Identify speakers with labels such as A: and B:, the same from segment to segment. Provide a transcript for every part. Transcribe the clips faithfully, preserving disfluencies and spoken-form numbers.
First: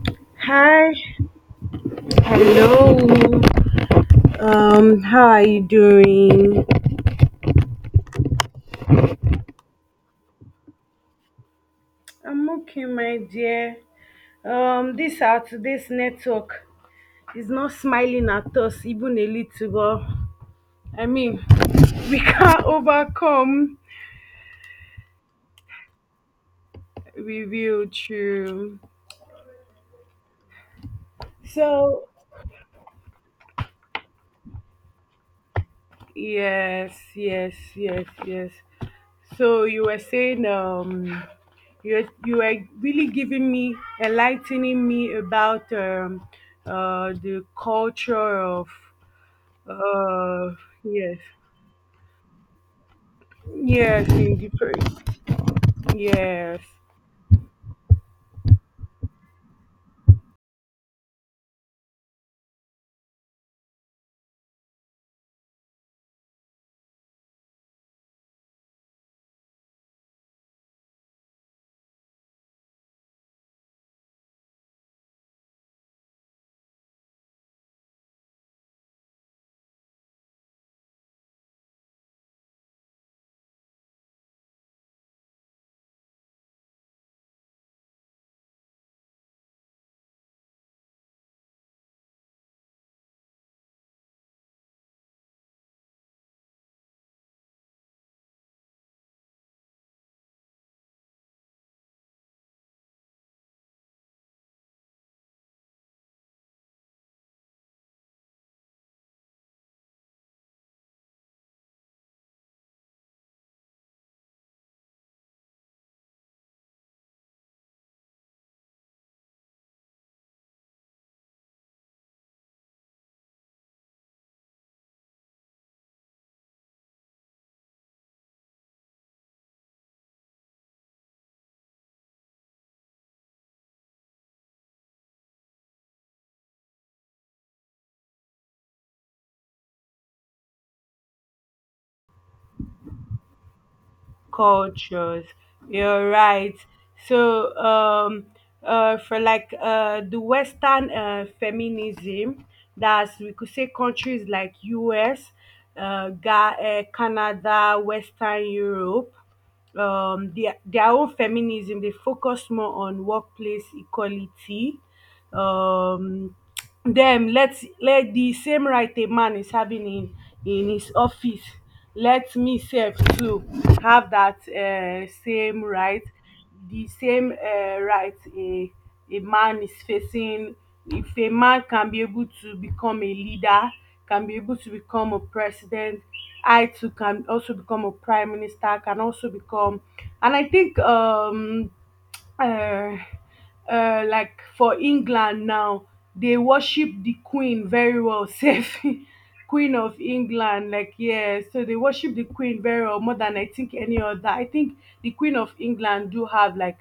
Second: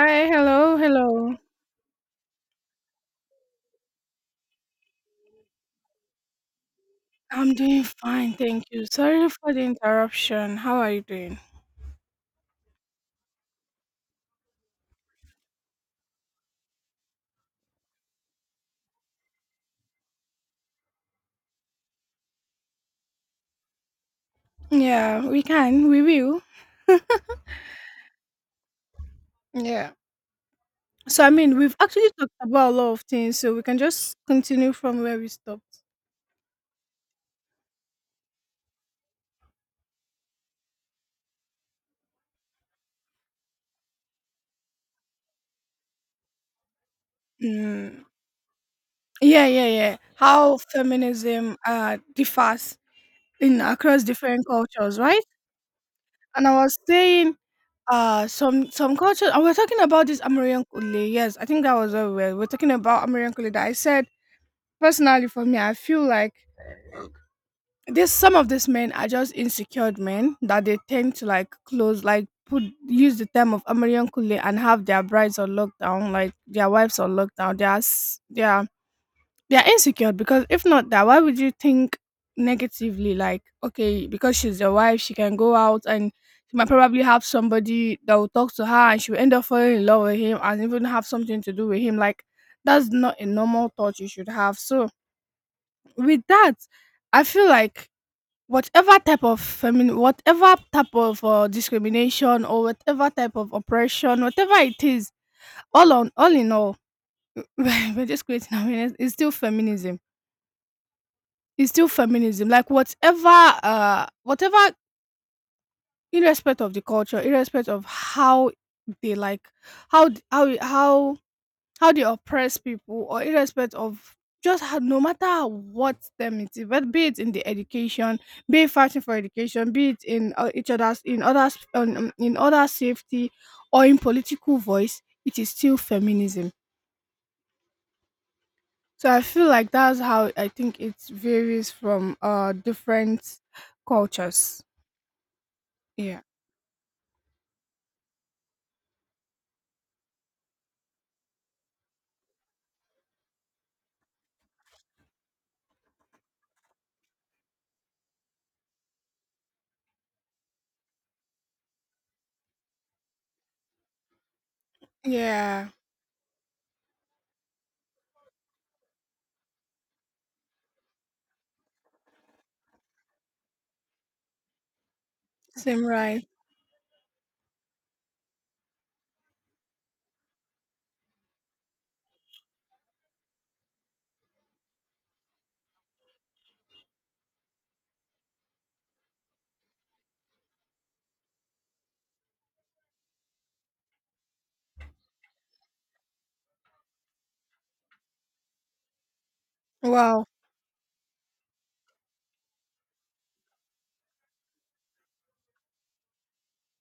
A: Hi, hello,
B: Hi,
A: hello.
B: Hello. Um, how are you doing?
A: I'm doing fine, thank you. Sorry for the interruption. How are you doing?
B: I'm okay, my dear. Um, this our today's network is not smiling at us even a little, but I mean, we can't overcome.
A: Yeah, we can, we will.
B: We will true.
A: Yeah. So, I mean, we've
B: So
A: actually talked about a lot of things, so we can just continue from where we stopped.
B: yes, yes, yes, yes. So you were saying, um, you you were really giving me enlightening me about um, uh, the
A: Mm.
B: culture of
A: Yeah, yeah, yeah.
B: uh,
A: How
B: yes,
A: feminism uh, differs in across
B: yes, in
A: different
B: different,
A: cultures, right? And I
B: yes,
A: was saying, uh, some some cultures. I was talking about this Amerian Kule. Yes, I think that was where we were. We are talking about Amerian Kule. That I said personally for me, I feel like this some of these men are just insecure men that they tend to like close like put use the term of American Kule and have their brides on lockdown, like their wives on lockdown. They are s- they are they are insecure because if not that, why would you think negatively, like okay, because she's your wife she can go out and she might probably have somebody that will talk to her and she will end up falling in love with him and even have something to do with him, like that's not a normal thought you should have. So with that I feel like whatever type of femin- whatever type of uh, discrimination or whatever type of oppression, whatever it is, all on all in all, we're just creating awareness. It's still feminism. It's still feminism. Like whatever, uh, whatever, irrespective of the culture, irrespective of how they like, how how how how they oppress people, or irrespective of just how, no matter what them it is, but be it in the education, be it fighting for education, be it in uh, each other's in others um, um, in other safety or in political voice, it is still feminism. So I feel like that's how I think it varies from uh different cultures.
B: cultures. You're
A: Yeah.
B: right. So um uh, for, like, uh, the Western uh, feminism, that's, we could say, countries like us, uh, Ga- uh, Canada, Western Europe. Um, their, their own feminism. They focus more on workplace equality.
A: Yeah.
B: Um, Them, let's let the same right a man is having in in his office. Let me self too have that uh, same
A: Same
B: right,
A: right.
B: the same uh, right a a man is facing. If a man can be able to become a leader, can be able to become a president, I too can also become a prime minister, can also become. And I think um uh, uh, like, for England now, they worship the Queen very well, safe Queen of
A: Wow.
B: England. Like, yeah, so they worship the Queen very well, more than I think any other. I think the Queen of England do have like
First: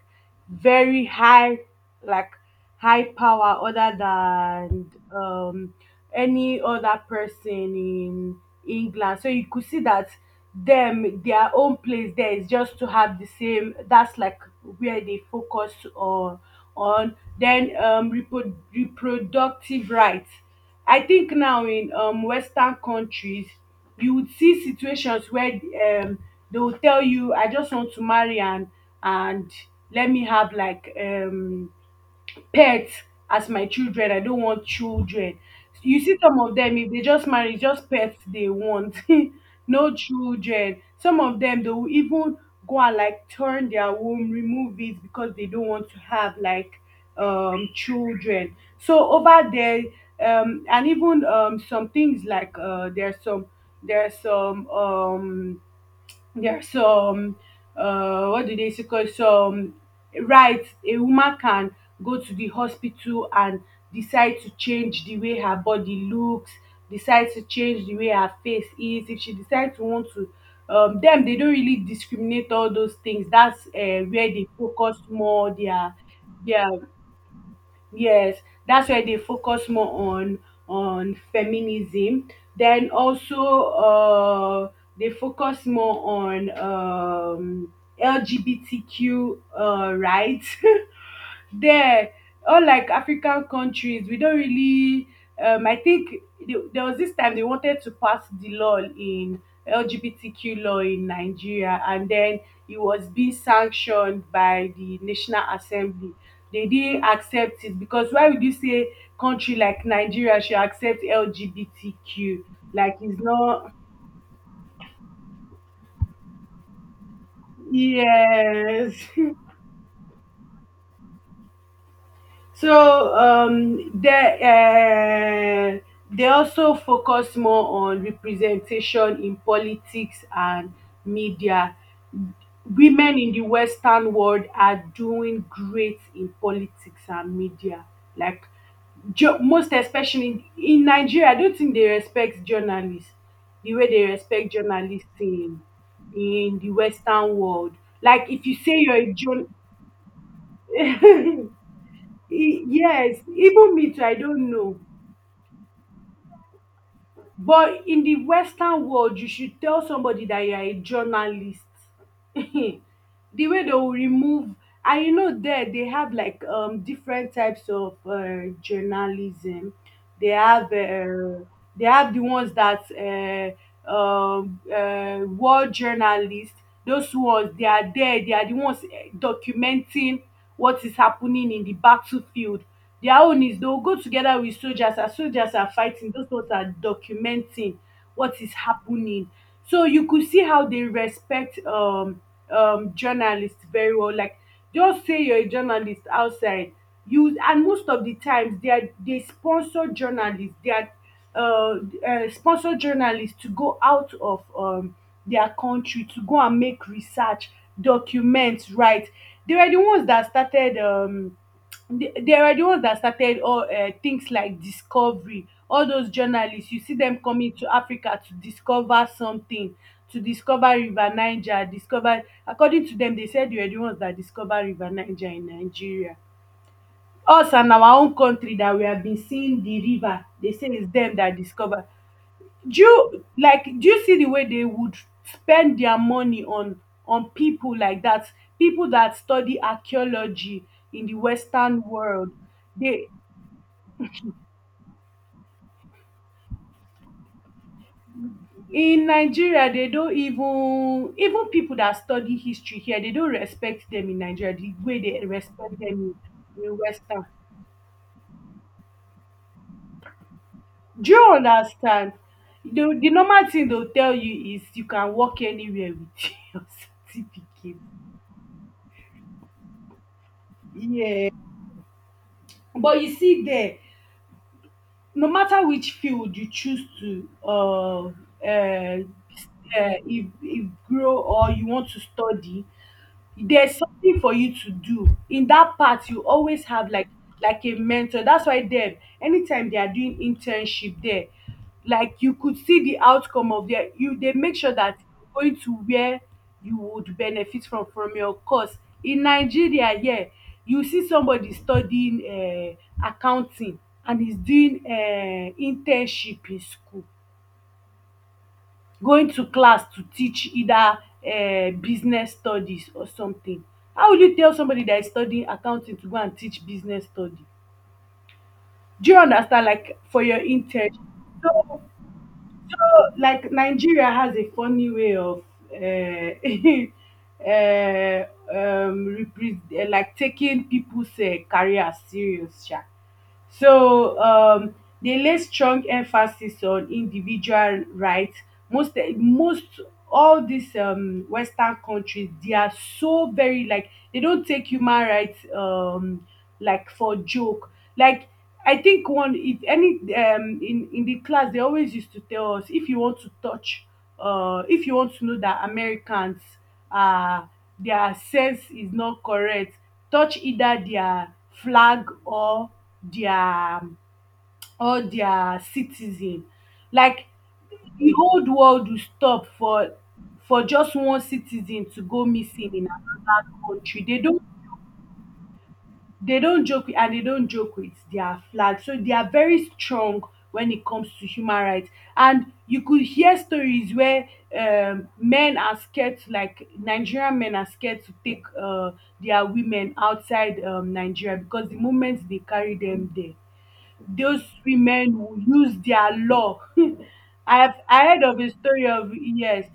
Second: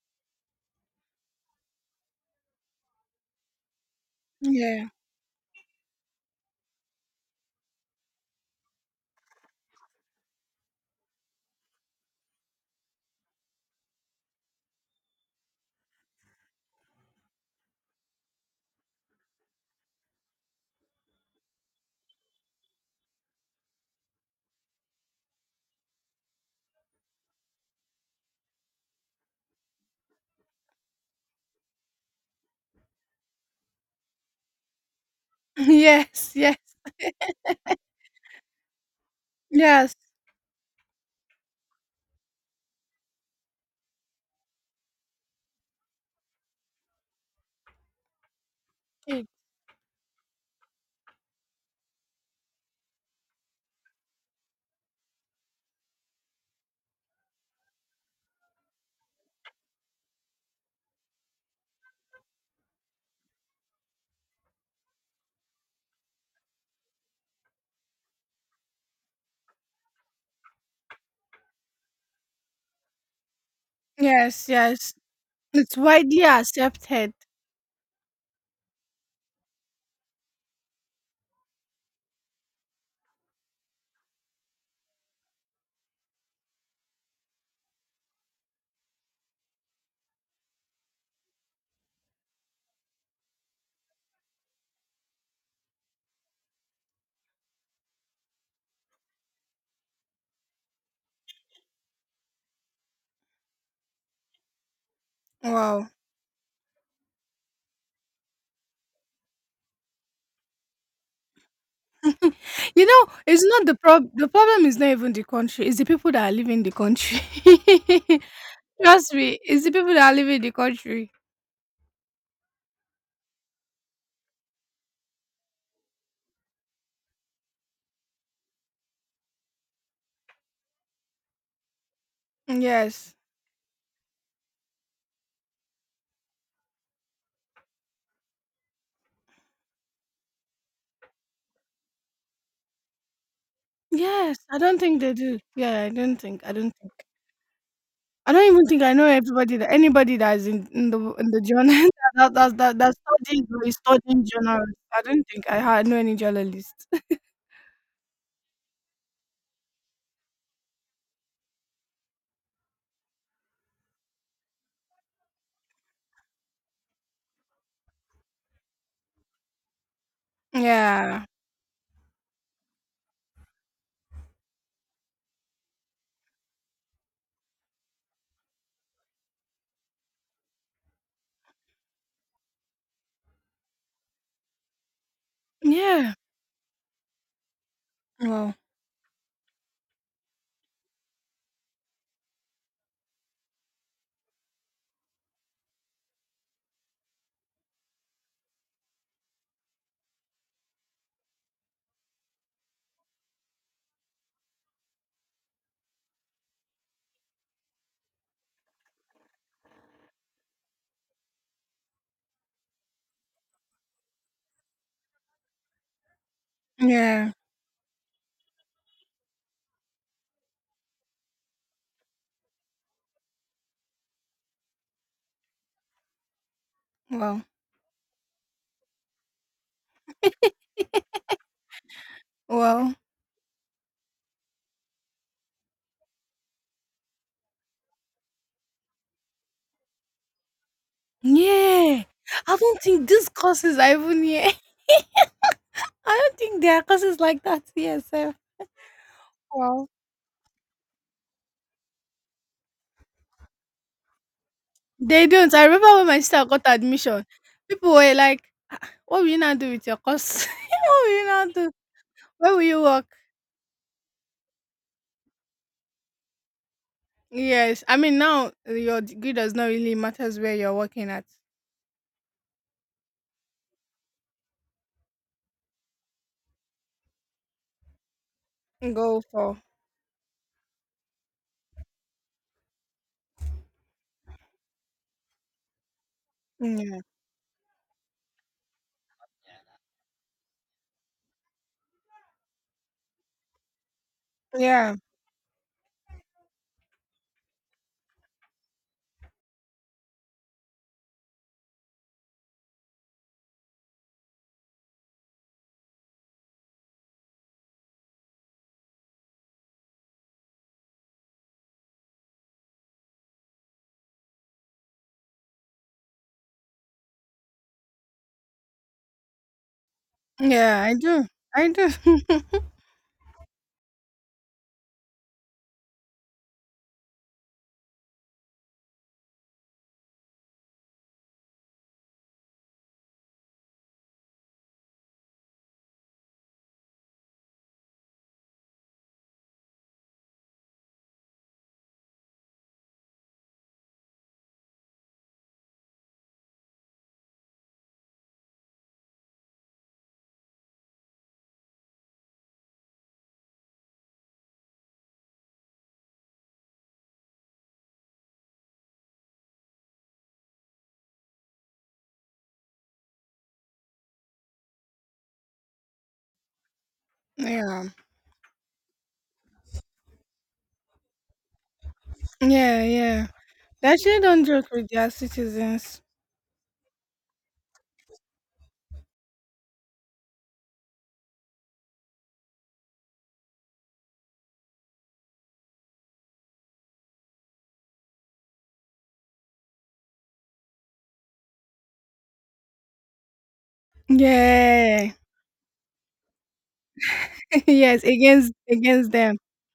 B: very high, like, high power other than
A: Yeah.
B: um any other person in England. So you could see that them their own place there is just to have the same, that's like where they focus on, on then um repro- reproductive rights. I think now in um Western countries, you would see situations where um they will tell you, I just want to marry, and and let me have like um pets as my children. I don't want children. You see,
A: Yes.
B: some of
A: Yes.
B: them, if they just marry, it's just pets they want.
A: Yes.
B: No children. Some of them, they will even go and like turn their womb, remove it because they don't want to have like um children. So
A: It,
B: over there, um, and even um some things like, uh, there's some there's some, um yeah, so, um, uh, what do they say? Cause so, um, right, a woman can go to the hospital and decide to change the way her body looks, decide to change the way her face is. If she decides to want to, um, them they don't really discriminate all those things. That's uh, where they
A: yes. Yes.
B: focus more,
A: It's
B: their
A: widely
B: their
A: accepted.
B: Yes, that's where they focus more on on feminism. Then also, uh, they focus more on, um, L G B T Q uh, rights. There, unlike African countries, we don't really... um I think, the, there was this time they wanted to pass the law in, L G B T Q law in Nigeria, and then it was being sanctioned by the National
A: Wow.
B: Assembly. They didn't accept it. Because why would you say country like Nigeria should accept L G B T Q?
A: You
B: Like,
A: know,
B: it's
A: it's not
B: not.
A: the problem. The problem is not even the country. It's the people that are living the country.
B: Yes.
A: Trust me, it's the people that are living the country.
B: So, um, they uh, they also focus more on representation in politics and media.
A: Yes.
B: Women in the Western world are doing great in politics and media. Like, jo- most especially in, in Nigeria, I don't think they respect journalists the way they
A: Yes.
B: respect
A: I don't think
B: journalists
A: they do.
B: in
A: Yeah, I don't think. I
B: in the
A: don't think.
B: Western world. Like,
A: I don't
B: if you
A: even
B: say
A: think I
B: you're
A: know
B: a journalist.
A: everybody that anybody that is in, in the in the journal that that
B: E-
A: that that
B: yes,
A: studying or is
B: even me too, I
A: studying
B: don't
A: journalism.
B: know.
A: I don't think I ha- know any journalist.
B: But in the Western world, you should tell somebody that you are a journalist, the way they will remove... And you know, there they have like um different types of uh, journalism. they have
A: Yeah.
B: uh, they have the ones that, uh, um uh, war journalists, those ones, they are there, they are the ones eh, documenting what is happening in the battlefield. Their own is they will go together with soldiers as soldiers are fighting.
A: Yeah.
B: Those ones are documenting what is
A: Well.
B: happening. So you could see how they respect, um um journalists very well. Like, just say you're a journalist outside, you... And most of the times, they are they sponsor journalists. They are, uh, uh sponsor journalists to go out of um their country to go and make research documents, right. They were the ones that started, um the- there are the ones that started all uh, things like discovery. All those journalists you see them
A: Yeah.
B: coming to Africa to discover something, to discover River Niger, discover... According to them, they said they were the ones that discovered River Niger in Nigeria.
A: Well.
B: Us and our own country that we have been seeing the river, they say it's them that discover. Do
A: Well.
B: you, like, do you see the way they would spend their money on, on people like that, people that study archaeology in the Western
A: Yeah.
B: world?
A: I don't
B: They
A: think these courses are even here. I don't think there are courses like that here sef.
B: in Nigeria,
A: Wow.
B: they don't even... Even people that study history here, they don't respect them in Nigeria the way they
A: They don't. I
B: respect them
A: remember when my sister got
B: in, in
A: admission,
B: Western.
A: people were like, "What will you now do with your course? What
B: Do
A: will you
B: you
A: now do?
B: understand?
A: Where will you
B: the,
A: work?"
B: the normal thing they'll tell you is you can walk anywhere with your certificate.
A: Yes. I mean, now uh, your degree does not really matters where you're working at.
B: Yeah. But you see there, no matter which field you choose to, uh, uh, uh,
A: Go for.
B: if, if grow or you want to study, there's something for you to do. In that part, you always have
A: Yeah.
B: like, like a mentor. That's why them, anytime they are doing internship there, like you could see the outcome of their, you... They make sure
A: Yeah.
B: that you're going to where you would benefit from from your course. In Nigeria, yeah, you see somebody studying um accounting, and he's doing um internship in school, going to class to teach either um business studies or something. How will you tell somebody that is studying accounting to go and teach business study? Do you understand? Like, for your
A: Yeah, I
B: internship.
A: do. I
B: So,
A: do.
B: so, like, Nigeria has a funny way of, uh, uh, um, repre- eh, like, taking people's uh, career serious, sha. So, um, they lay strong emphasis on individual rights. Most eh, most, all these um, Western countries, they are so very, like, they don't take human rights, um, like, for joke. Like, I think, one it any um in in the class they always used to tell us, if you want to touch, uh if you want to know that Americans, uh their sense is not correct, touch either their flag, or their, or their citizen. Like,
A: Yeah.
B: the old world will stop for for just one citizen to go missing
A: Yeah,
B: in
A: yeah.
B: another
A: They
B: country. They
A: actually
B: don't
A: don't joke with their citizens.
B: they don't joke with. And they don't joke with their flag. So they are very strong when it comes to human rights. And you could hear stories where, um, men are scared to, like, Nigerian men are scared to take uh, their women outside um, Nigeria, because the moment they carry them there, those
A: Yeah.
B: women will use their law. I've
A: Yes,
B: I heard of a
A: against
B: story
A: against
B: of,
A: them.
B: yes,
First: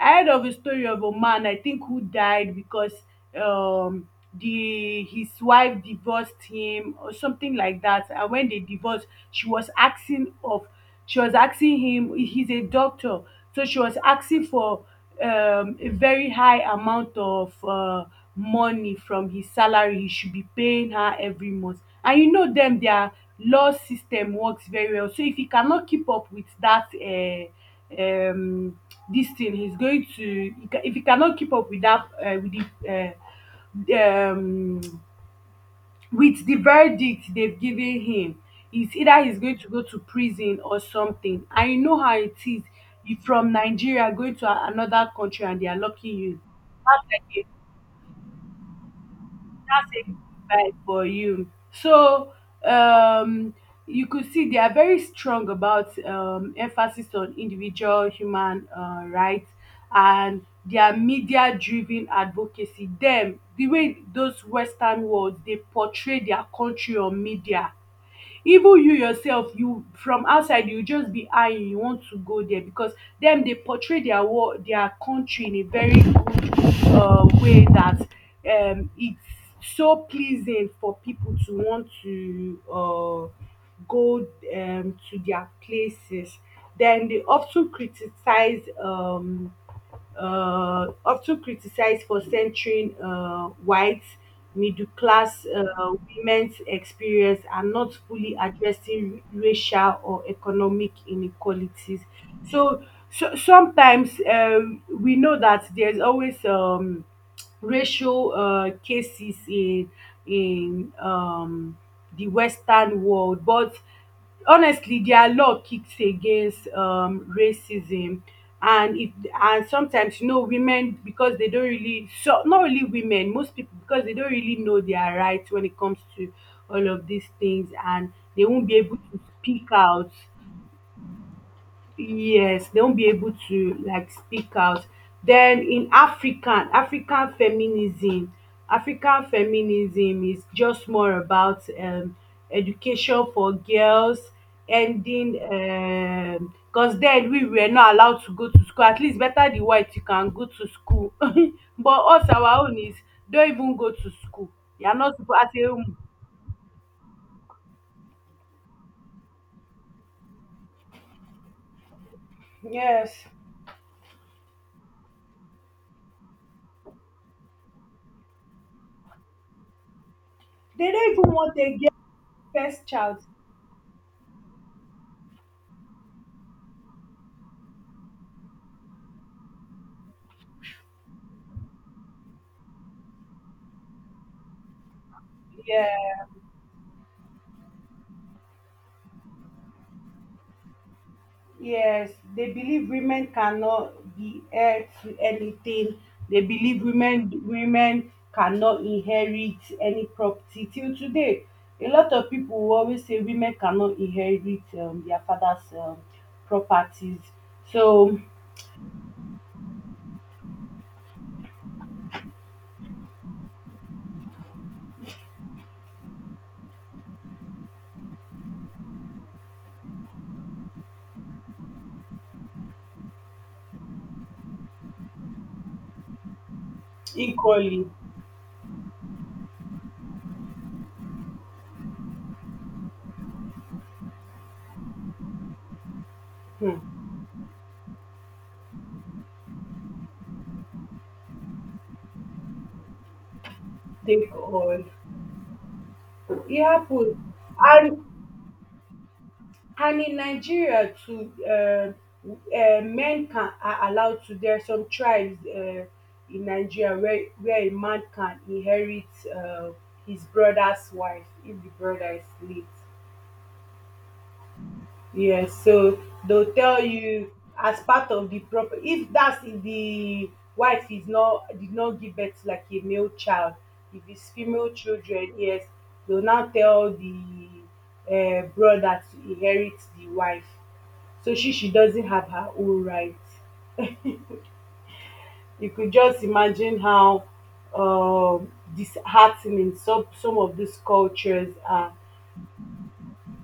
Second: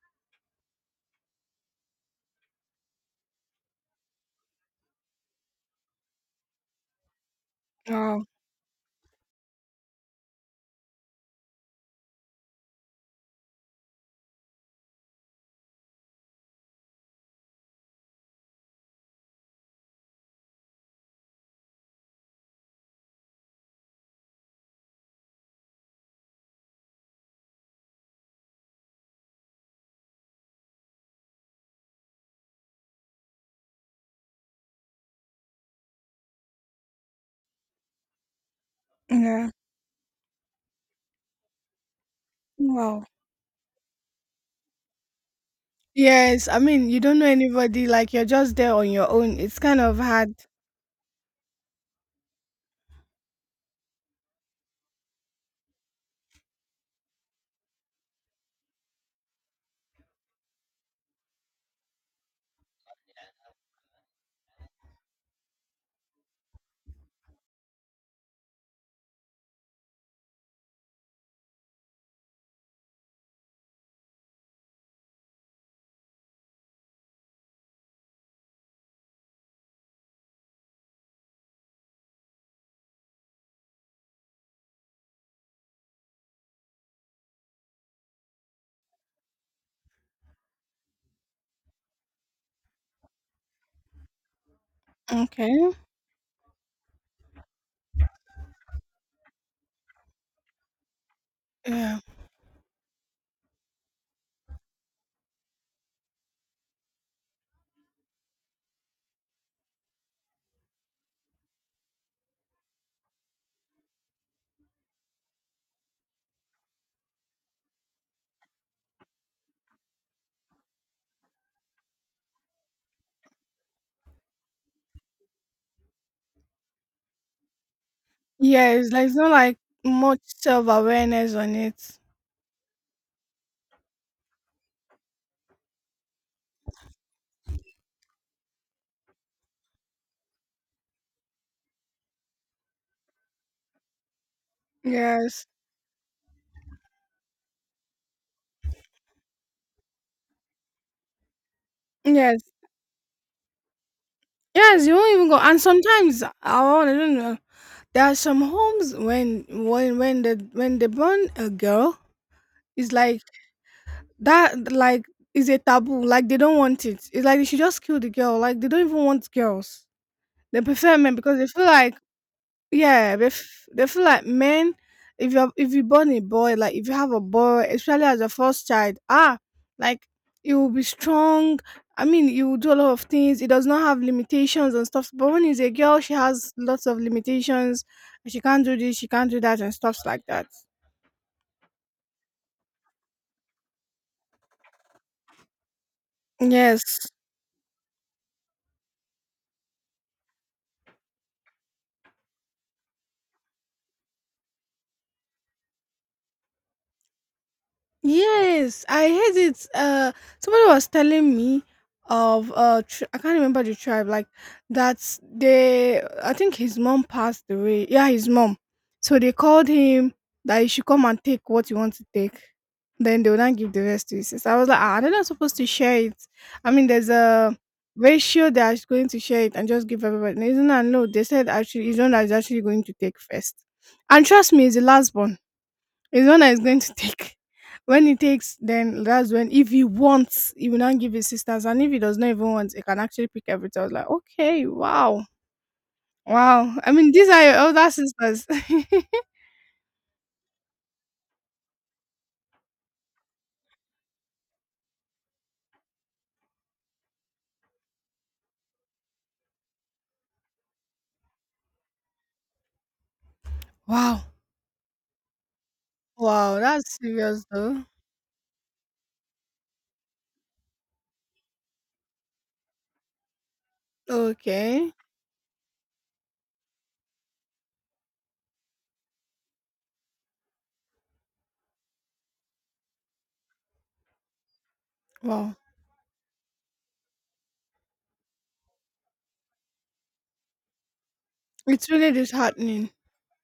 B: I heard of a story of a man I think who died because, um the his wife divorced him or something like that.
A: Oh,
B: And when they divorced, she was asking of she was asking him, he's a doctor, so she was asking for um, a very high amount of uh, money from his salary he should be paying her every month, and you know them their law system works very well. So if he cannot keep up with that, uh, um, this thing he's going to if he cannot keep up with that, uh, with the uh, um, with the verdict they've given him, is either he's
A: yeah.
B: going to go to prison or something. And you know how it is,
A: Wow.
B: you from Nigeria going to a- another country and they are locking you,
A: Yes, I mean you
B: that's
A: don't know
B: like a,
A: anybody. Like you're just there on your own. It's kind of
B: that's a
A: hard.
B: bad for you. So, um you could see, they are very strong about, um emphasis on individual human uh, rights, and their media driven advocacy, them the way those Western worlds they portray their country on media, even you yourself, you from outside, you just be eyeing, you want to go there because them they portray their war their country in a very good um way, that, um it's so pleasing for people to want to uh go um to their places. Then they of criticize, um uh, often criticized for centering uh, white middle class
A: Okay.
B: uh, women's experience and not fully addressing racial or economic
A: Yeah.
B: inequalities. So, so sometimes um, we know that there's always, um, racial uh, cases in in, um, the Western world, but honestly their law kicks against um racism. And if, and sometimes, you know, women, because they don't really, so, not really women, most people, because they don't really know their rights when it comes to all of these things, and they won't be
A: Yes,
B: able
A: like it's
B: to
A: not like
B: speak out.
A: much self awareness on it.
B: Yes, they won't be able to, like, speak out. Then in African, African feminism, African feminism is just more about, um, education for girls, ending,
A: Yes.
B: because then we were not allowed to go to school. At least better the white, you can go to school, but us,
A: Yes.
B: our own is, don't even go to school.
A: Yes,
B: You
A: you
B: are
A: won't
B: not
A: even go.
B: supposed
A: And
B: to.
A: sometimes I will I don't know. There are some homes when when when the when they born a girl, it's like
B: Yes,
A: that, like is a taboo. Like they don't want it. It's like they should just kill the girl. Like they don't even want girls. They
B: they
A: prefer
B: don't
A: men
B: even
A: because they
B: want
A: feel
B: a
A: like
B: girl first
A: yeah,
B: child.
A: they f- they feel like men. If you are if you born a boy, like if you have a boy, especially as a first child, ah, like he will be strong. I mean, he will do a lot of things. He does not have limitations and stuff. But when he's a girl, she
B: Yeah.
A: has lots of limitations. She can't do this. She can't do that and stuff like that.
B: Yes, they believe women cannot be heir to anything. They
A: Yes.
B: believe women women cannot inherit any property. Till today, a lot of people will always say women cannot inherit um, their father's um, properties. So
A: Yes, I heard it. Uh, somebody was telling me of uh, tr- I can't remember the tribe. Like that's they. I think his mom passed away. Yeah, his mom. So they called him that he should come and take what you want to take. Then they would not give the rest to his sister. I was like, ah, they're not supposed to share it. I mean, there's a
B: equally,
A: ratio that is going to share it and just give everybody. No, isn't that no. They said actually, he's the one that's actually going to take first. And trust me, he's the last born. It's one that is going to
B: hmm,
A: take. When he takes, then that's when if he wants, he will not give his sisters, and if he does not even want, he can actually pick everything. I was like,
B: they
A: okay,
B: all.
A: wow,
B: It
A: wow. I mean,
B: happens,
A: these are your older
B: and
A: sisters.
B: And in Nigeria too, uh, uh, men can are allowed to. There are some tribes uh, in Nigeria where where a man can inherit uh, his brother's wife if the brother is late.
A: Wow,
B: Yes, so they'll
A: wow,
B: tell
A: that's
B: you
A: serious
B: as
A: though.
B: part of the proper if that's if the wife is not did not give birth to like a male child, if it's female
A: Okay,
B: children, yes, they'll now tell the uh, brother to inherit the wife. So she she doesn't have her own rights.
A: wow,
B: You could just imagine how um disheartening some some of these cultures
A: it's
B: are.
A: really disheartening.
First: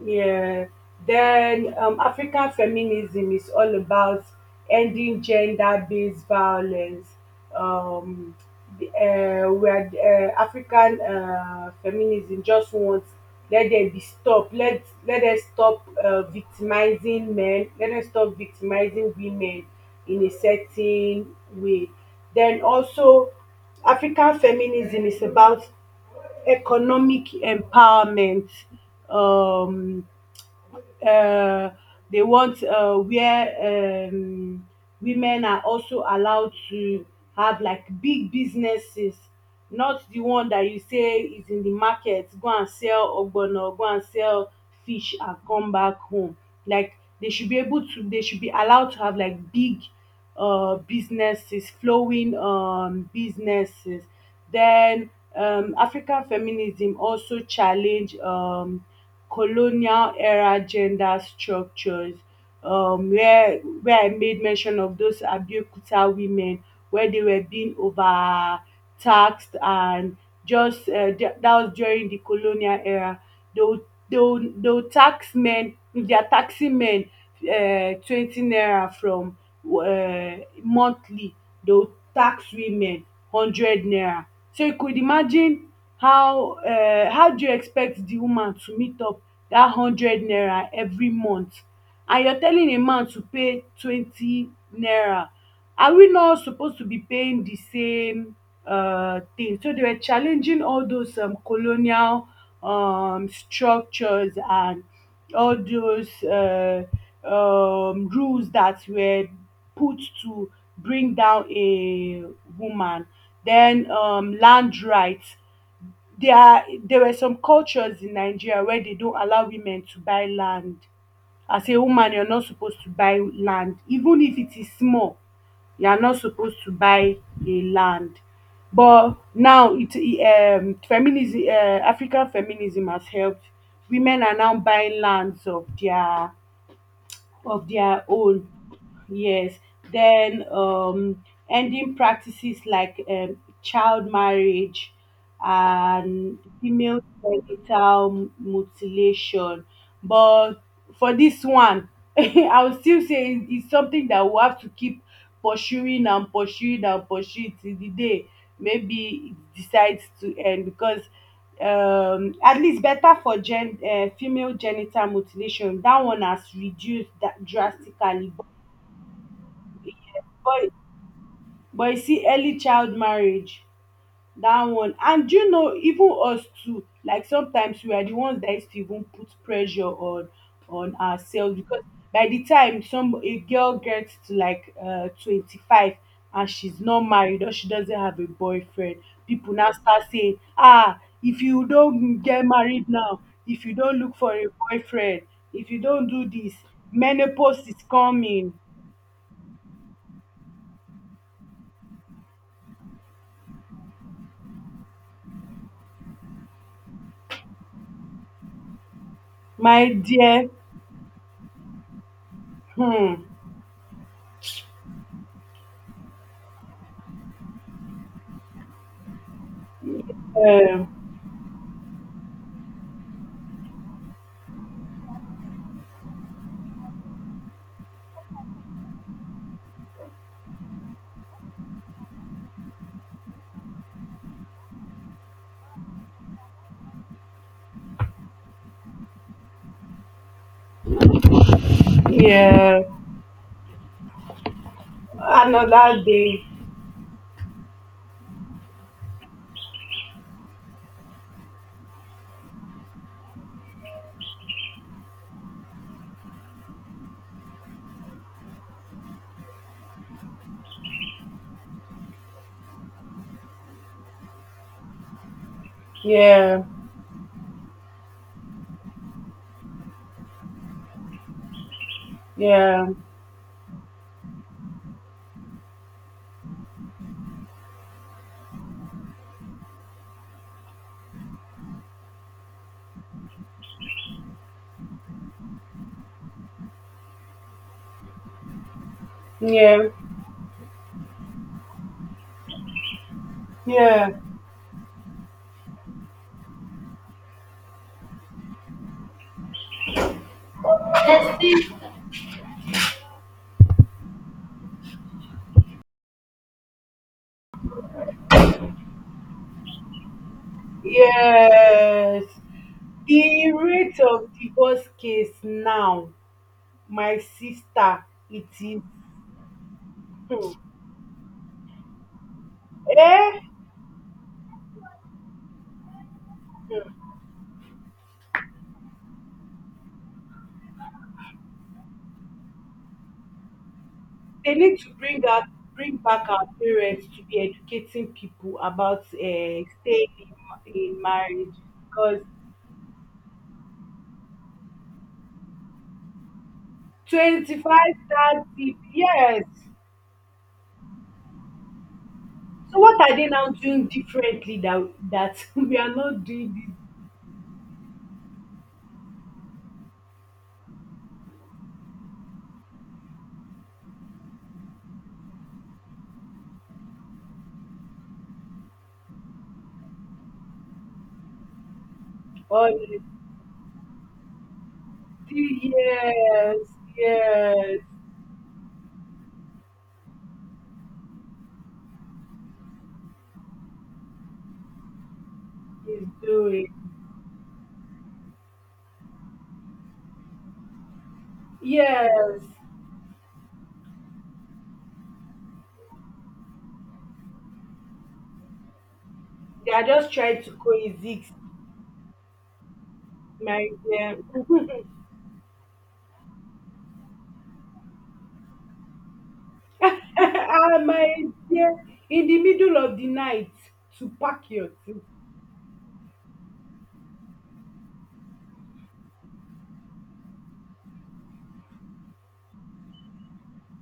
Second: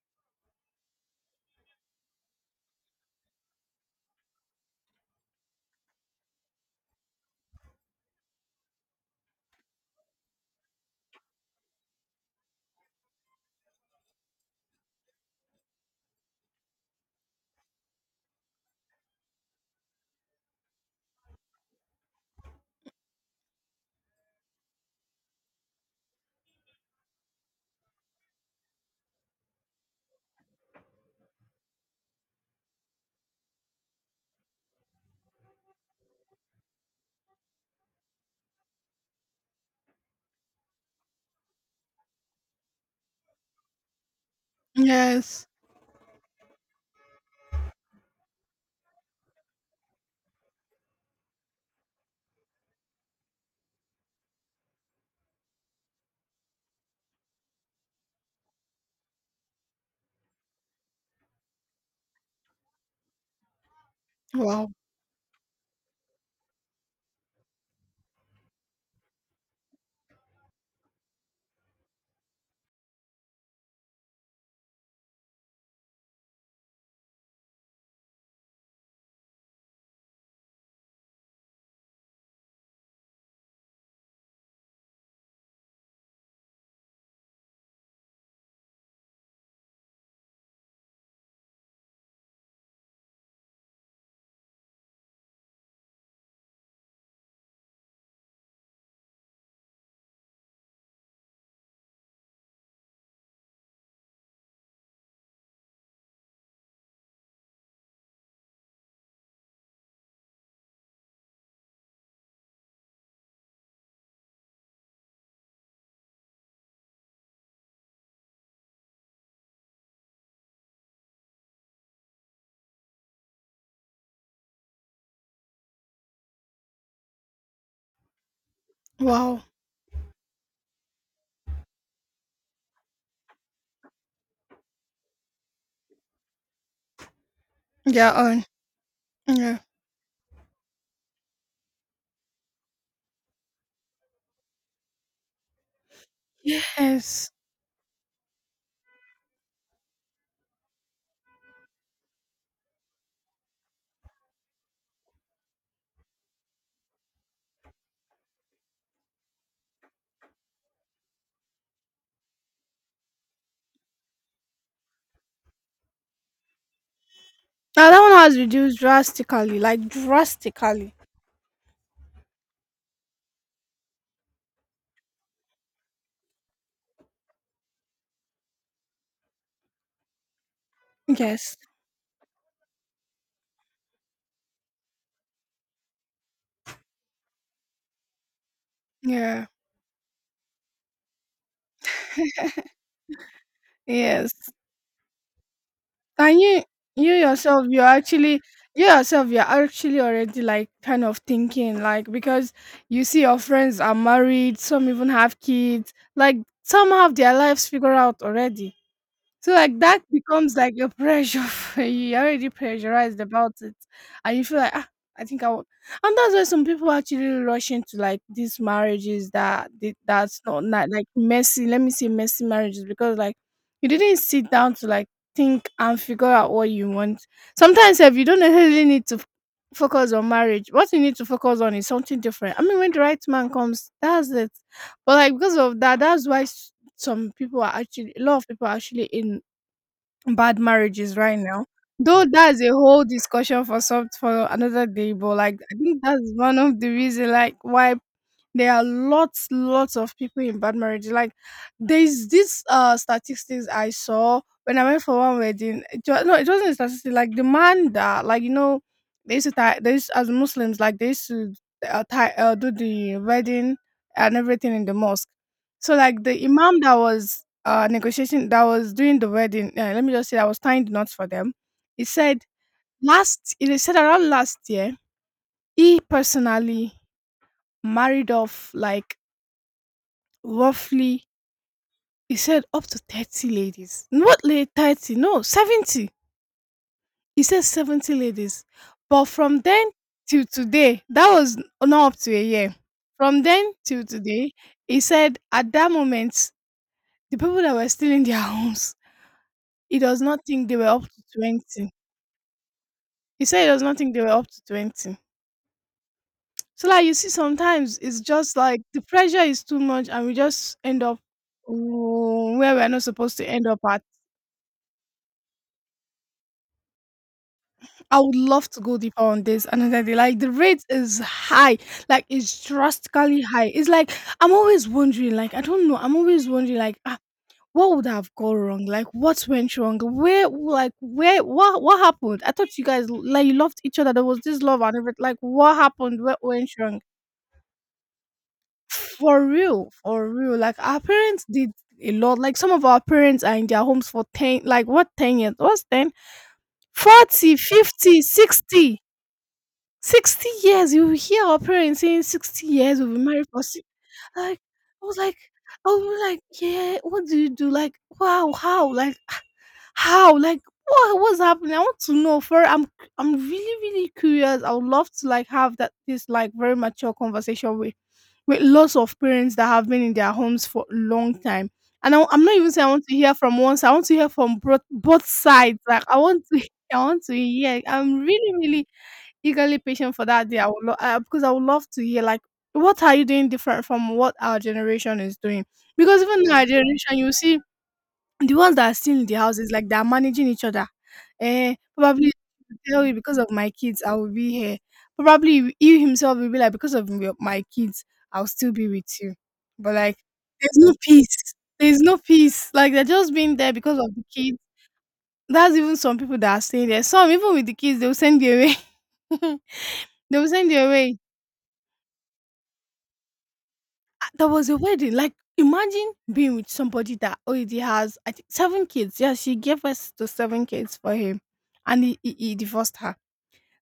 B: Yeah. Then um, African feminism is all about ending gender-based violence. Um, the, uh, where uh, African uh, feminism just wants let there be stop. Let let us stop uh, victimizing men. Let us stop victimizing women in a certain way. Then also, African feminism is about economic empowerment. Um, uh, they want uh, where um, women are also allowed to have like big businesses, not the one that you say is in the market, go and sell ogbono, go and sell fish and
A: Yes,
B: come back home. Like they should be able to, they should be allowed to have like big uh, businesses, flowing um, businesses. Then um, African feminism also challenge um, colonial era gender structures um, where where I made
A: wow,
B: mention of those Abeokuta women where they were being overtaxed and just uh, that that was during the colonial era. they will they will they will tax men. If they are taxing men um twenty naira from um monthly, they will tax women hundred naira. So you could imagine how um how do you expect the woman to meet up that hundred naira every month, and you're telling a man to pay twenty naira. Are we not suppose to be paying the same um thing? So they were challenging all those um colonial um, structures and all those uh, um, rules that were put to bring down a woman. Then um, land rights. There are, there were some cultures in Nigeria where they don't allow women to buy land. As a woman, you're not supposed to buy land. Even if it is small, you are not supposed to buy a land, but
A: wow.
B: now it e, um feminism, uh African feminism has helped. Women are now buying lands of their of their
A: Yeah, on.
B: own.
A: Yeah.
B: Yes. Then um, ending practices like um, child marriage and female
A: Yes.
B: genital mutilation. But for this one, I will still say it- it's something that we have to keep pursuing and pursuing and pursuing till the day maybe it decides to end, because um, at least better for gen uh, female genital mutilation. That one has reduced that
A: Now that one
B: drastically.
A: has reduced drastically, like
B: But
A: drastically.
B: but you see, early child marriage, that one. And do you know, even us too, like sometimes we are the ones that used to even put pressure on on ourselves,
A: Yes.
B: because by the time some a girl gets to like uh twenty-five and she's not married, or she doesn't have a boyfriend,
A: Yeah.
B: people now start saying, ah, if you don't get married now, if you don't look for a
A: Yes.
B: boyfriend, if you don't do
A: And
B: this,
A: you you yourself
B: menopause is
A: you're actually
B: coming,
A: you yourself you're actually already like kind of thinking like, because you see your friends are married, some even have kids, like some have their lives figured out already. So like
B: my
A: that
B: dear.
A: becomes like a pressure for you. You're already pressurized
B: Hmm.
A: about it, and you feel like ah, I think I will. And that's why some people actually rush into like these marriages that they- that's not,
B: um
A: not like messy. Let me say messy marriages, because like you didn't sit down to like think and figure out what you want. Sometimes if you don't necessarily need to f- focus on marriage, what you need to focus on is something different. I mean, when the right man comes, that's it. But like because of that, that's why some people are actually a lot of people are actually in bad marriages right now. Though that's a
B: Yeah,
A: whole discussion for some for another day, but like I think
B: another
A: that's
B: day.
A: one of the reason like why there are lots, lots of people in bad marriage. Like there's this uh statistics I saw when I went for one wedding. It was, no, it wasn't a statistic. Like the man that, like you know, they used to tie. They used, as Muslims, like they used to uh, tie, uh, do the wedding and everything in the mosque. So like the
B: Yeah,
A: imam that was uh negotiating, that was doing the wedding. Uh, let me just say, I was tying the knots for them. He said
B: yeah,
A: last. He said around last year, he personally married off like roughly, he said up to thirty ladies. Not late thirty, no, seventy. He said seventy ladies. But from
B: yeah,
A: then till today, that was not up to a year. From then till
B: yeah,
A: today, he said at that moment, the people that were still in their homes, he does not think they were up to twenty. He said he does not think they were up to twenty. So, like, you see, sometimes it's just like the pressure is too much, and we just end up
B: yes.
A: mm, where we're not supposed to
B: The
A: end up
B: rate
A: at.
B: of divorce case now, my sister,
A: I would
B: it
A: love to
B: is.
A: go deeper on this another day. Like the
B: Hmm.
A: rate is high, like it's
B: Eh,
A: drastically high. It's like I'm always wondering, like I don't know, I'm always wondering, like ah, what would have gone wrong? Like what went wrong? Where, like where, what, what happened? I thought you guys like you loved each other. There was
B: they
A: this
B: need
A: love
B: to
A: and everything.
B: bring
A: Like
B: out,
A: what
B: bring
A: happened?
B: back
A: What
B: our
A: went wrong?
B: parents to be educating people about,
A: For
B: eh,
A: real,
B: staying
A: for real.
B: in,
A: Like our
B: in
A: parents
B: marriage,
A: did a
B: because
A: lot. Like some of our parents are in their homes for ten, like what ten years? What's ten? Forty,
B: twenty-five,
A: fifty,
B: thirty,
A: sixty.
B: yes.
A: 60 years you hear our parents saying sixty
B: So
A: years
B: what
A: we'll
B: are
A: be
B: they
A: married
B: now
A: for six
B: doing differently
A: like
B: that
A: i was like
B: that we
A: i
B: are not
A: was like
B: doing this
A: yeah what do you do, like wow how, like how like what what's happening. I want to know for i'm I'm really really curious. I would love to like have that this like very mature conversation with with lots of parents that have been in their homes for a long time and I, I'm not
B: all
A: even saying I
B: the
A: want to hear from one side, I want to hear from both both sides, like I want
B: yes,
A: to I want to
B: yes,
A: hear, I'm really really eagerly patient for that day. I would lo- uh, because I would love to hear like what are you doing different from what our generation is doing?
B: is
A: Because even in our
B: doing.
A: generation, you see the ones that are still in the houses, like they are managing each other. Eh, probably
B: Yes.
A: tell you because of my kids, I will be here. Probably he he himself will be like because of your- my kids, I'll still be with you.
B: They are
A: But
B: just
A: like,
B: trying to
A: there's no
B: coexist,
A: peace. There's no peace. Like they're just being
B: my
A: there because of
B: dear.
A: the kids. That's even some people that are staying there. Some even with the kids, they'll send you away. They will send
B: Ah,
A: you away.
B: my dear, in the middle of the night to pack
A: There was
B: your
A: a
B: things.
A: wedding. Like, imagine being with somebody that already has, I think, seven kids. Yeah, she gave birth to seven kids for him, and he, he, he divorced her.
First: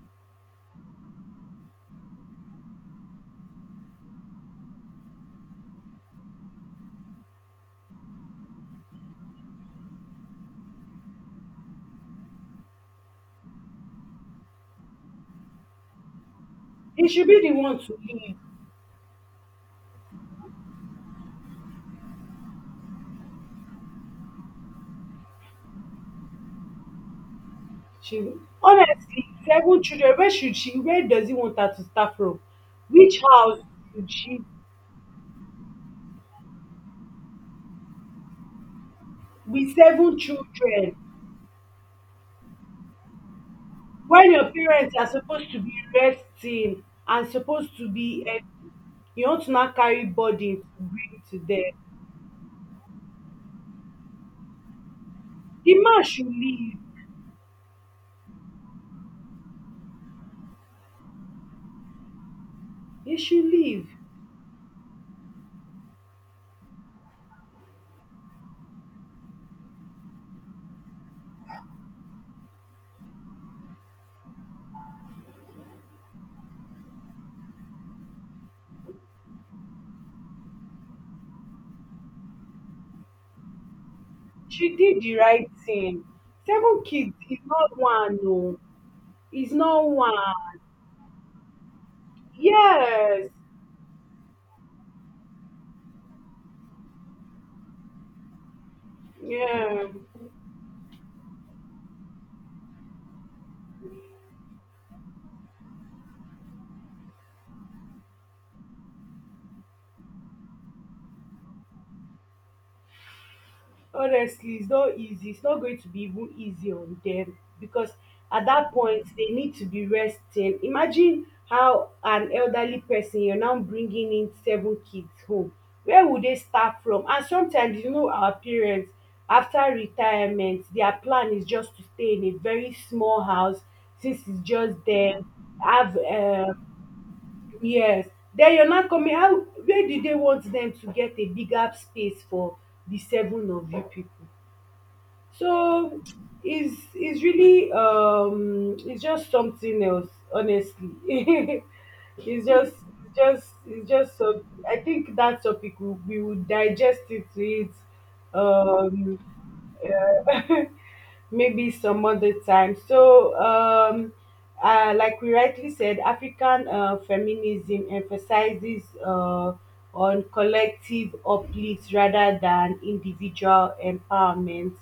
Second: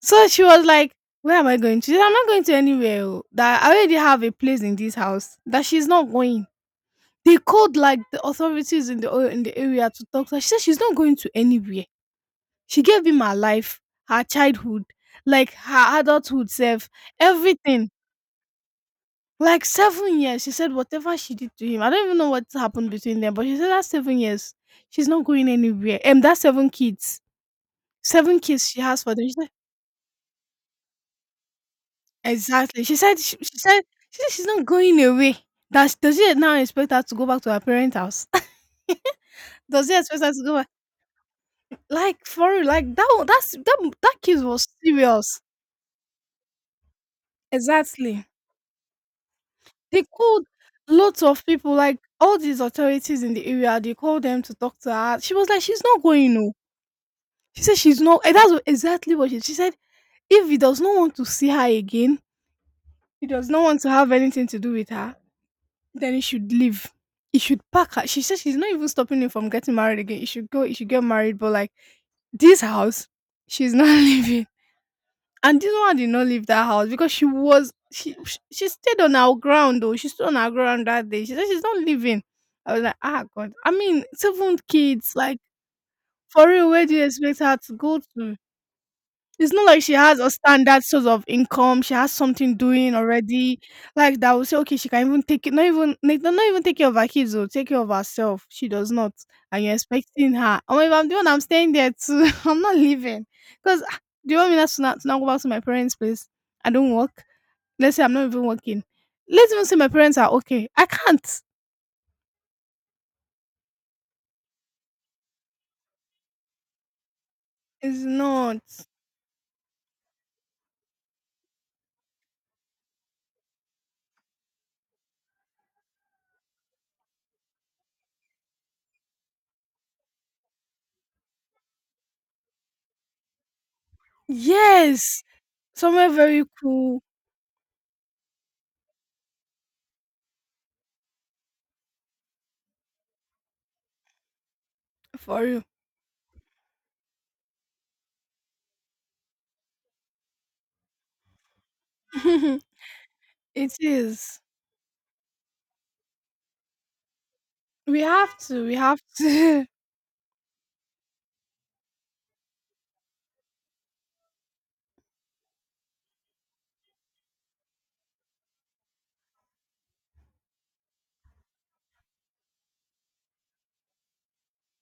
A: So she was like, "Where am I going to? She said, I'm not going to anywhere. oh, That I already have a place in this house. That she's not going." They called like the authorities in the o- in the area to talk to her. She said she's not going to anywhere. She gave him her life, her childhood, like her adulthood self,
B: He should be the one
A: everything,
B: to leave.
A: like seven years. She said whatever she did to him, I don't even know what happened between them, but she said that seven years, she's not going anywhere. And that seven kids
B: She,
A: seven kids she has for them.
B: honestly,
A: She said
B: seven children, where should she where does he want her to start from?
A: exactly. She said
B: Which
A: she she
B: house
A: said
B: should
A: she said
B: she
A: she's not going away. Does does he now expect her to go back to her parents' house?
B: with
A: Does he
B: seven
A: expect her to go back?
B: children?
A: Like, for real, like, that one, that's that that
B: When
A: kid
B: your
A: was
B: parents are
A: serious.
B: supposed to be resting and supposed to be
A: Exactly.
B: helping, you want to now
A: They
B: carry
A: called
B: burden to
A: lots
B: bring to
A: of people,
B: them.
A: like, all these authorities in the area, they called them to talk to her. She was like,
B: The
A: "She's not
B: man should
A: going o."
B: leave,
A: She said she's not, and that's exactly what she she said. If he does not want to see her again,
B: he
A: he
B: should
A: does not want
B: leave.
A: to have anything to do with her, then he should leave. He should pack her. She said she's not even stopping him from getting married again. He should go, he should get married. But like this house, she's not leaving. And this one did not leave that house because she was she she she stayed on our ground though. She stood on our ground that day. She said she's not leaving. I was like, ah god. I mean, seven
B: She did
A: kids,
B: the
A: like,
B: right thing.
A: for real,
B: Seven
A: where do you
B: kids is
A: expect her to
B: not
A: go
B: one
A: to?
B: o,
A: It's
B: is
A: not like
B: not
A: she has a
B: one.
A: standard source of income. She has something doing
B: Yes,
A: already, like that. Will say, okay, she can even take it. Not even, like, not even take care of her kids. Or take care of herself. She does not, and you're
B: yeah,
A: expecting her. Oh, if I'm the one, I'm staying there too. I'm not leaving. Because do you want me not to, not to now go back to my parents' place? I don't work. Let's say I'm not even working. Let's even say my parents are okay. I can't.
B: honestly, it's not easy. It's not going to be even easy on them, because
A: It's
B: at
A: not.
B: that point they need to be resting. Imagine how, an elderly person, you're now bringing in seven kids home. Where would they start from? And sometimes, you know, our parents after retirement, their plan is just to stay in a very small house, since it's just
A: Yes,
B: them. Have,
A: somewhere very
B: uh,
A: cool
B: yes. Then you're not coming, how, where do they want them to get a bigger space for the seven of you people?
A: for you.
B: So it's it's really um it's just something else, honestly. It's just just
A: It
B: it's just
A: is.
B: so, I think that topic, we, we would digest it to it.
A: We have to. We have
B: um
A: to.
B: yeah. Maybe some other time. So, um, uh, like we rightly said, African uh, feminism emphasizes uh, on collective uplift rather than individual empowerment,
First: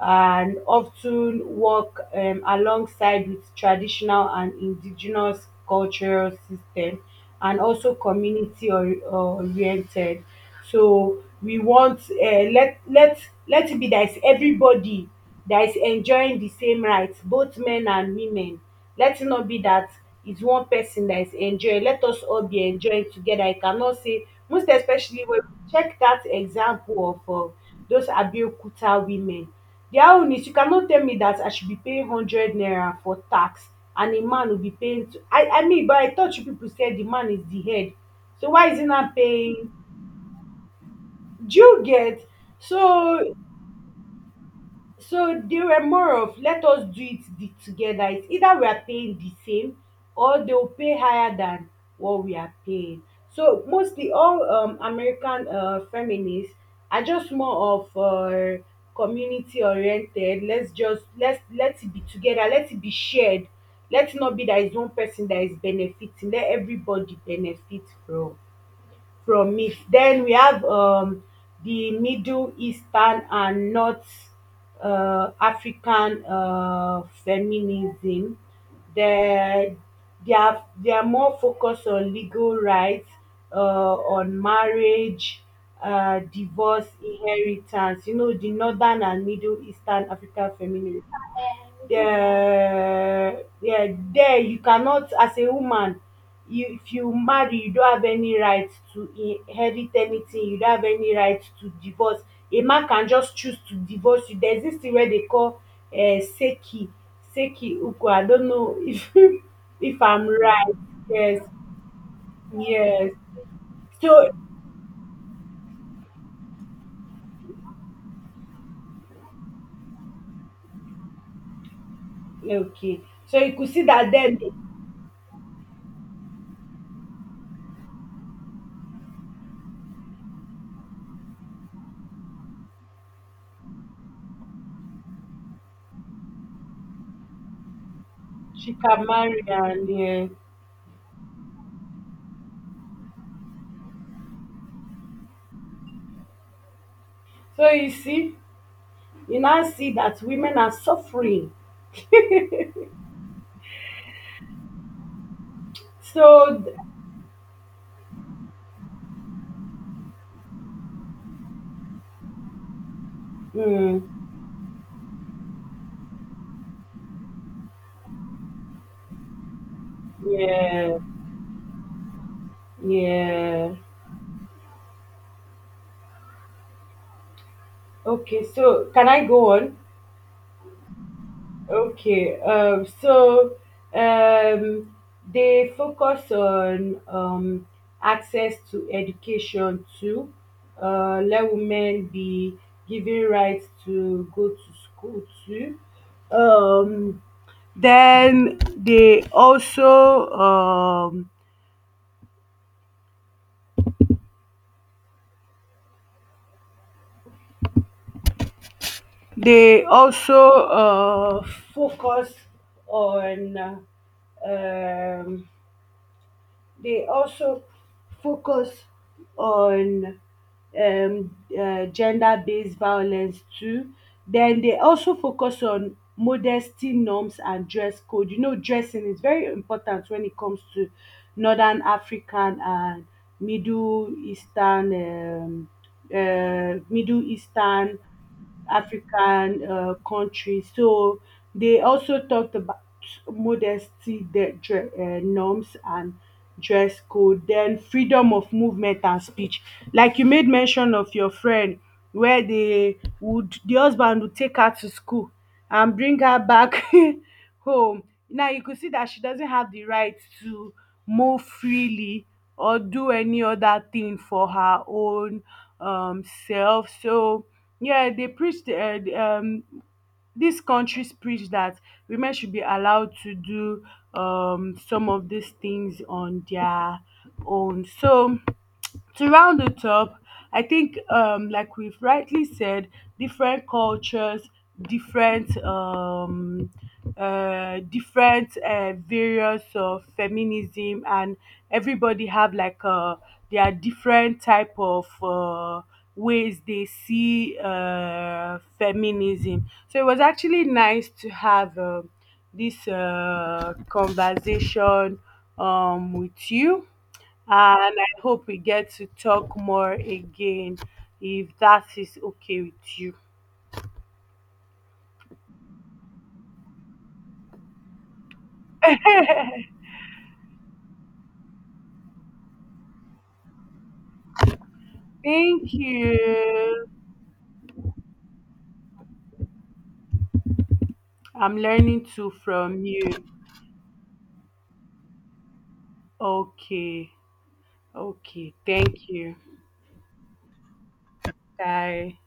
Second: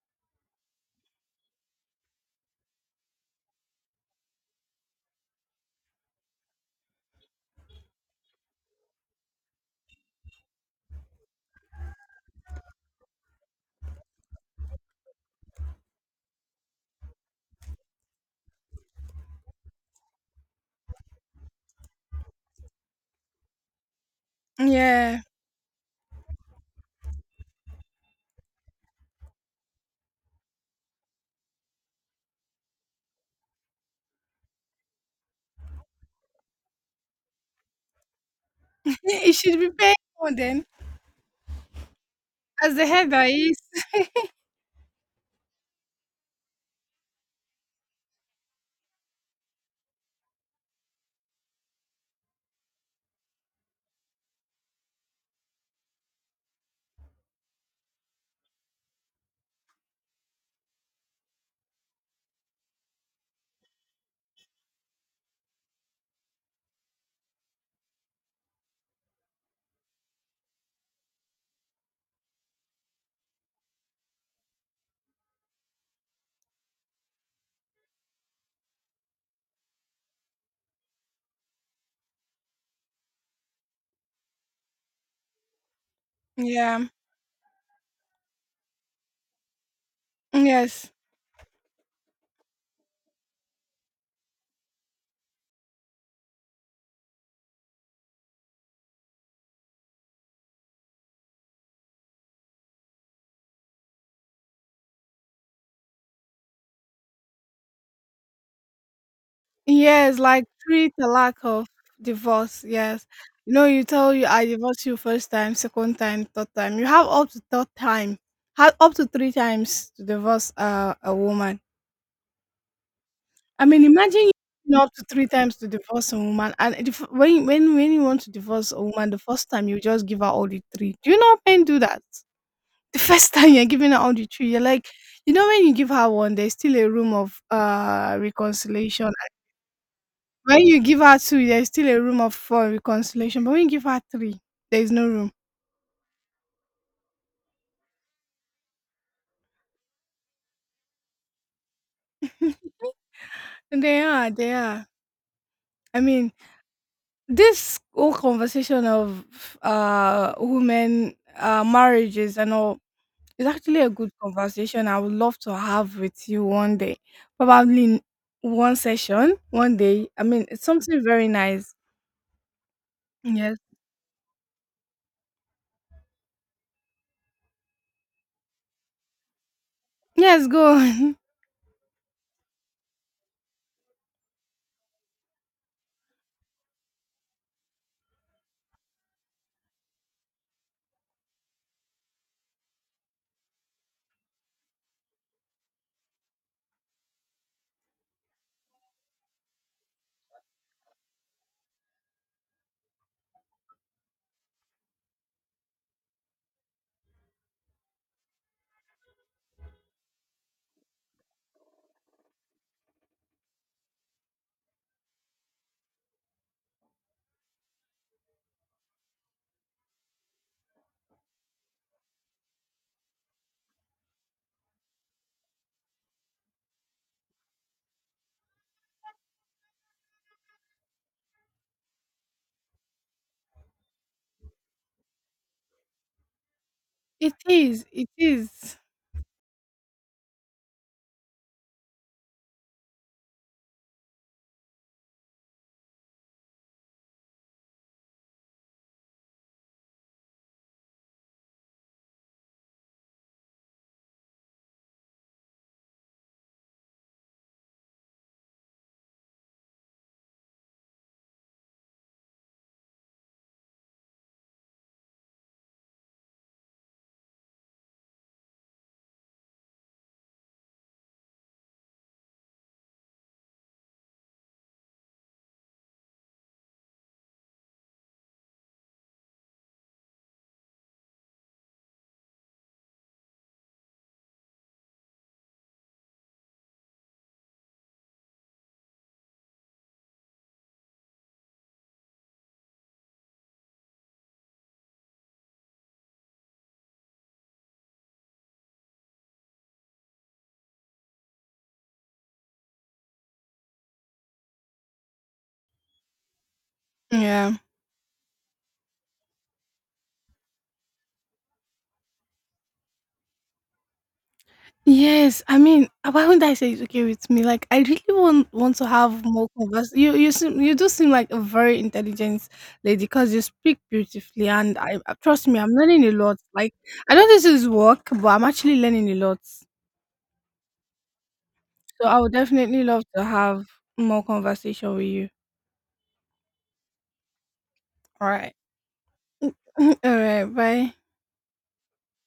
B: and often work um, alongside with traditional and indigenous cultural system, and also community or, oriented. So we want um let let let it be that is everybody that is enjoying the same rights, both men and women. Let it not be that it's one person that is enjoying. Let us all be enjoying together. I cannot say, most
A: Yeah.
B: especially when we check that example of uh, those Abeokuta women. Their own is you cannot tell me that I should be paying hundred naira for tax and a man will be paying. T- I I mean, but I thought you people said the man is the head. So why is he not
A: It should be
B: paying?
A: paid more then,
B: Do you get?
A: as the head. That
B: so
A: is.
B: so they were more of let us do it the, together. It's either we are paying the same or they will pay higher than what we are paying. So mostly all um, American uh, feminists are just more of uh, community oriented. Let's just let's let it be together, let it be shared. Let it not be that it's one person that is benefiting, let everybody benefit from from meat. Then we have um, the Middle Eastern and North uh, African uh, feminism. They, they, are, they are more focused on legal rights, uh, on marriage, uh,
A: Yeah.
B: divorce, inheritance. You know, the Northern and Middle Eastern African
A: Yes.
B: feminism, um there there you cannot, as a woman, you, if you marry, you don't have any right to inherit anything, you don't have any right to divorce. A man can just choose to divorce you. There's this thing wey they call um seki, seki uku, I don't know if if
A: Yes,
B: I'm
A: like
B: right.
A: treat the
B: Yes,
A: lack of divorce. Yes.
B: yes,
A: You know, you tell you
B: so
A: I divorce you first time, second time, third time. You have up to third time. Have up to three times to divorce uh, a woman.
B: okay, so you
A: I
B: could see
A: mean,
B: that.
A: imagine
B: Then
A: you up to three times to divorce a woman, and if, when when when you want to divorce a woman, the first time you just give her all the three. Do you know how men do that? The first time you're giving out the tree, you're like, you know, when you give her one, there's still a room of uh
B: she can
A: reconciliation. And
B: marry and yeah.
A: when you give her two, there's still a room of for reconciliation. But when you give her three, there's no room.
B: So you see, you now see that women are suffering.
A: And they are, they are. I mean,
B: So, th-
A: this whole conversation of uh women uh marriages and all is actually a
B: mm,
A: good conversation. I would love to have with you one day, probably in one session, one day. I mean, it's
B: yeah,
A: something very nice. Yes.
B: yeah. Okay, so can I go on?
A: Yes, go.
B: Okay, um, so um, they focus on um, access to education too. Uh, let women be given rights to go to school too. Um, then they also um, They also uh, focus on uh, um, they also focus on um, uh, gender-based violence too. Then they also focus on modesty norms and dress code. You know, dressing is very important when it comes to Northern African and Middle Eastern um, uh, Middle
A: It is,
B: Eastern
A: it is.
B: African uh, countries. So they also talked about modesty, the dre- uh, norms, and dress code. Then freedom of movement and speech. Like you made mention of your friend, where they would the husband would take her to school and bring her back home. Now you could see that she doesn't have the right to move freely or do any other thing for her own um, self. So yeah, they preached uh, the, um, these countries preach that women should be allowed to do um, some of these things on their own. So to round it up, I think, um, like we've rightly said, different cultures, different, um, uh, different uh, various of feminism, and everybody have like uh, there are different type of uh, ways they see uh, feminism. So it was actually nice to have um this uh, conversation um, with you,
A: Yeah.
B: and I hope we get to talk more again if that is okay with you.
A: Yes, I mean, uh, why wouldn't I say it's okay with me? Like, I really want want to have more convers. You you seem you do seem like a very intelligent lady because you speak beautifully, and I, uh, trust me, I'm
B: Thank
A: learning a lot. Like,
B: you.
A: I know this is work, but I'm actually learning a lot.
B: I'm learning
A: So I
B: too
A: would definitely
B: from you.
A: love to have more conversation with you.
B: Okay.
A: All
B: Okay.
A: right.
B: Thank you.
A: All right, bye.
B: Bye.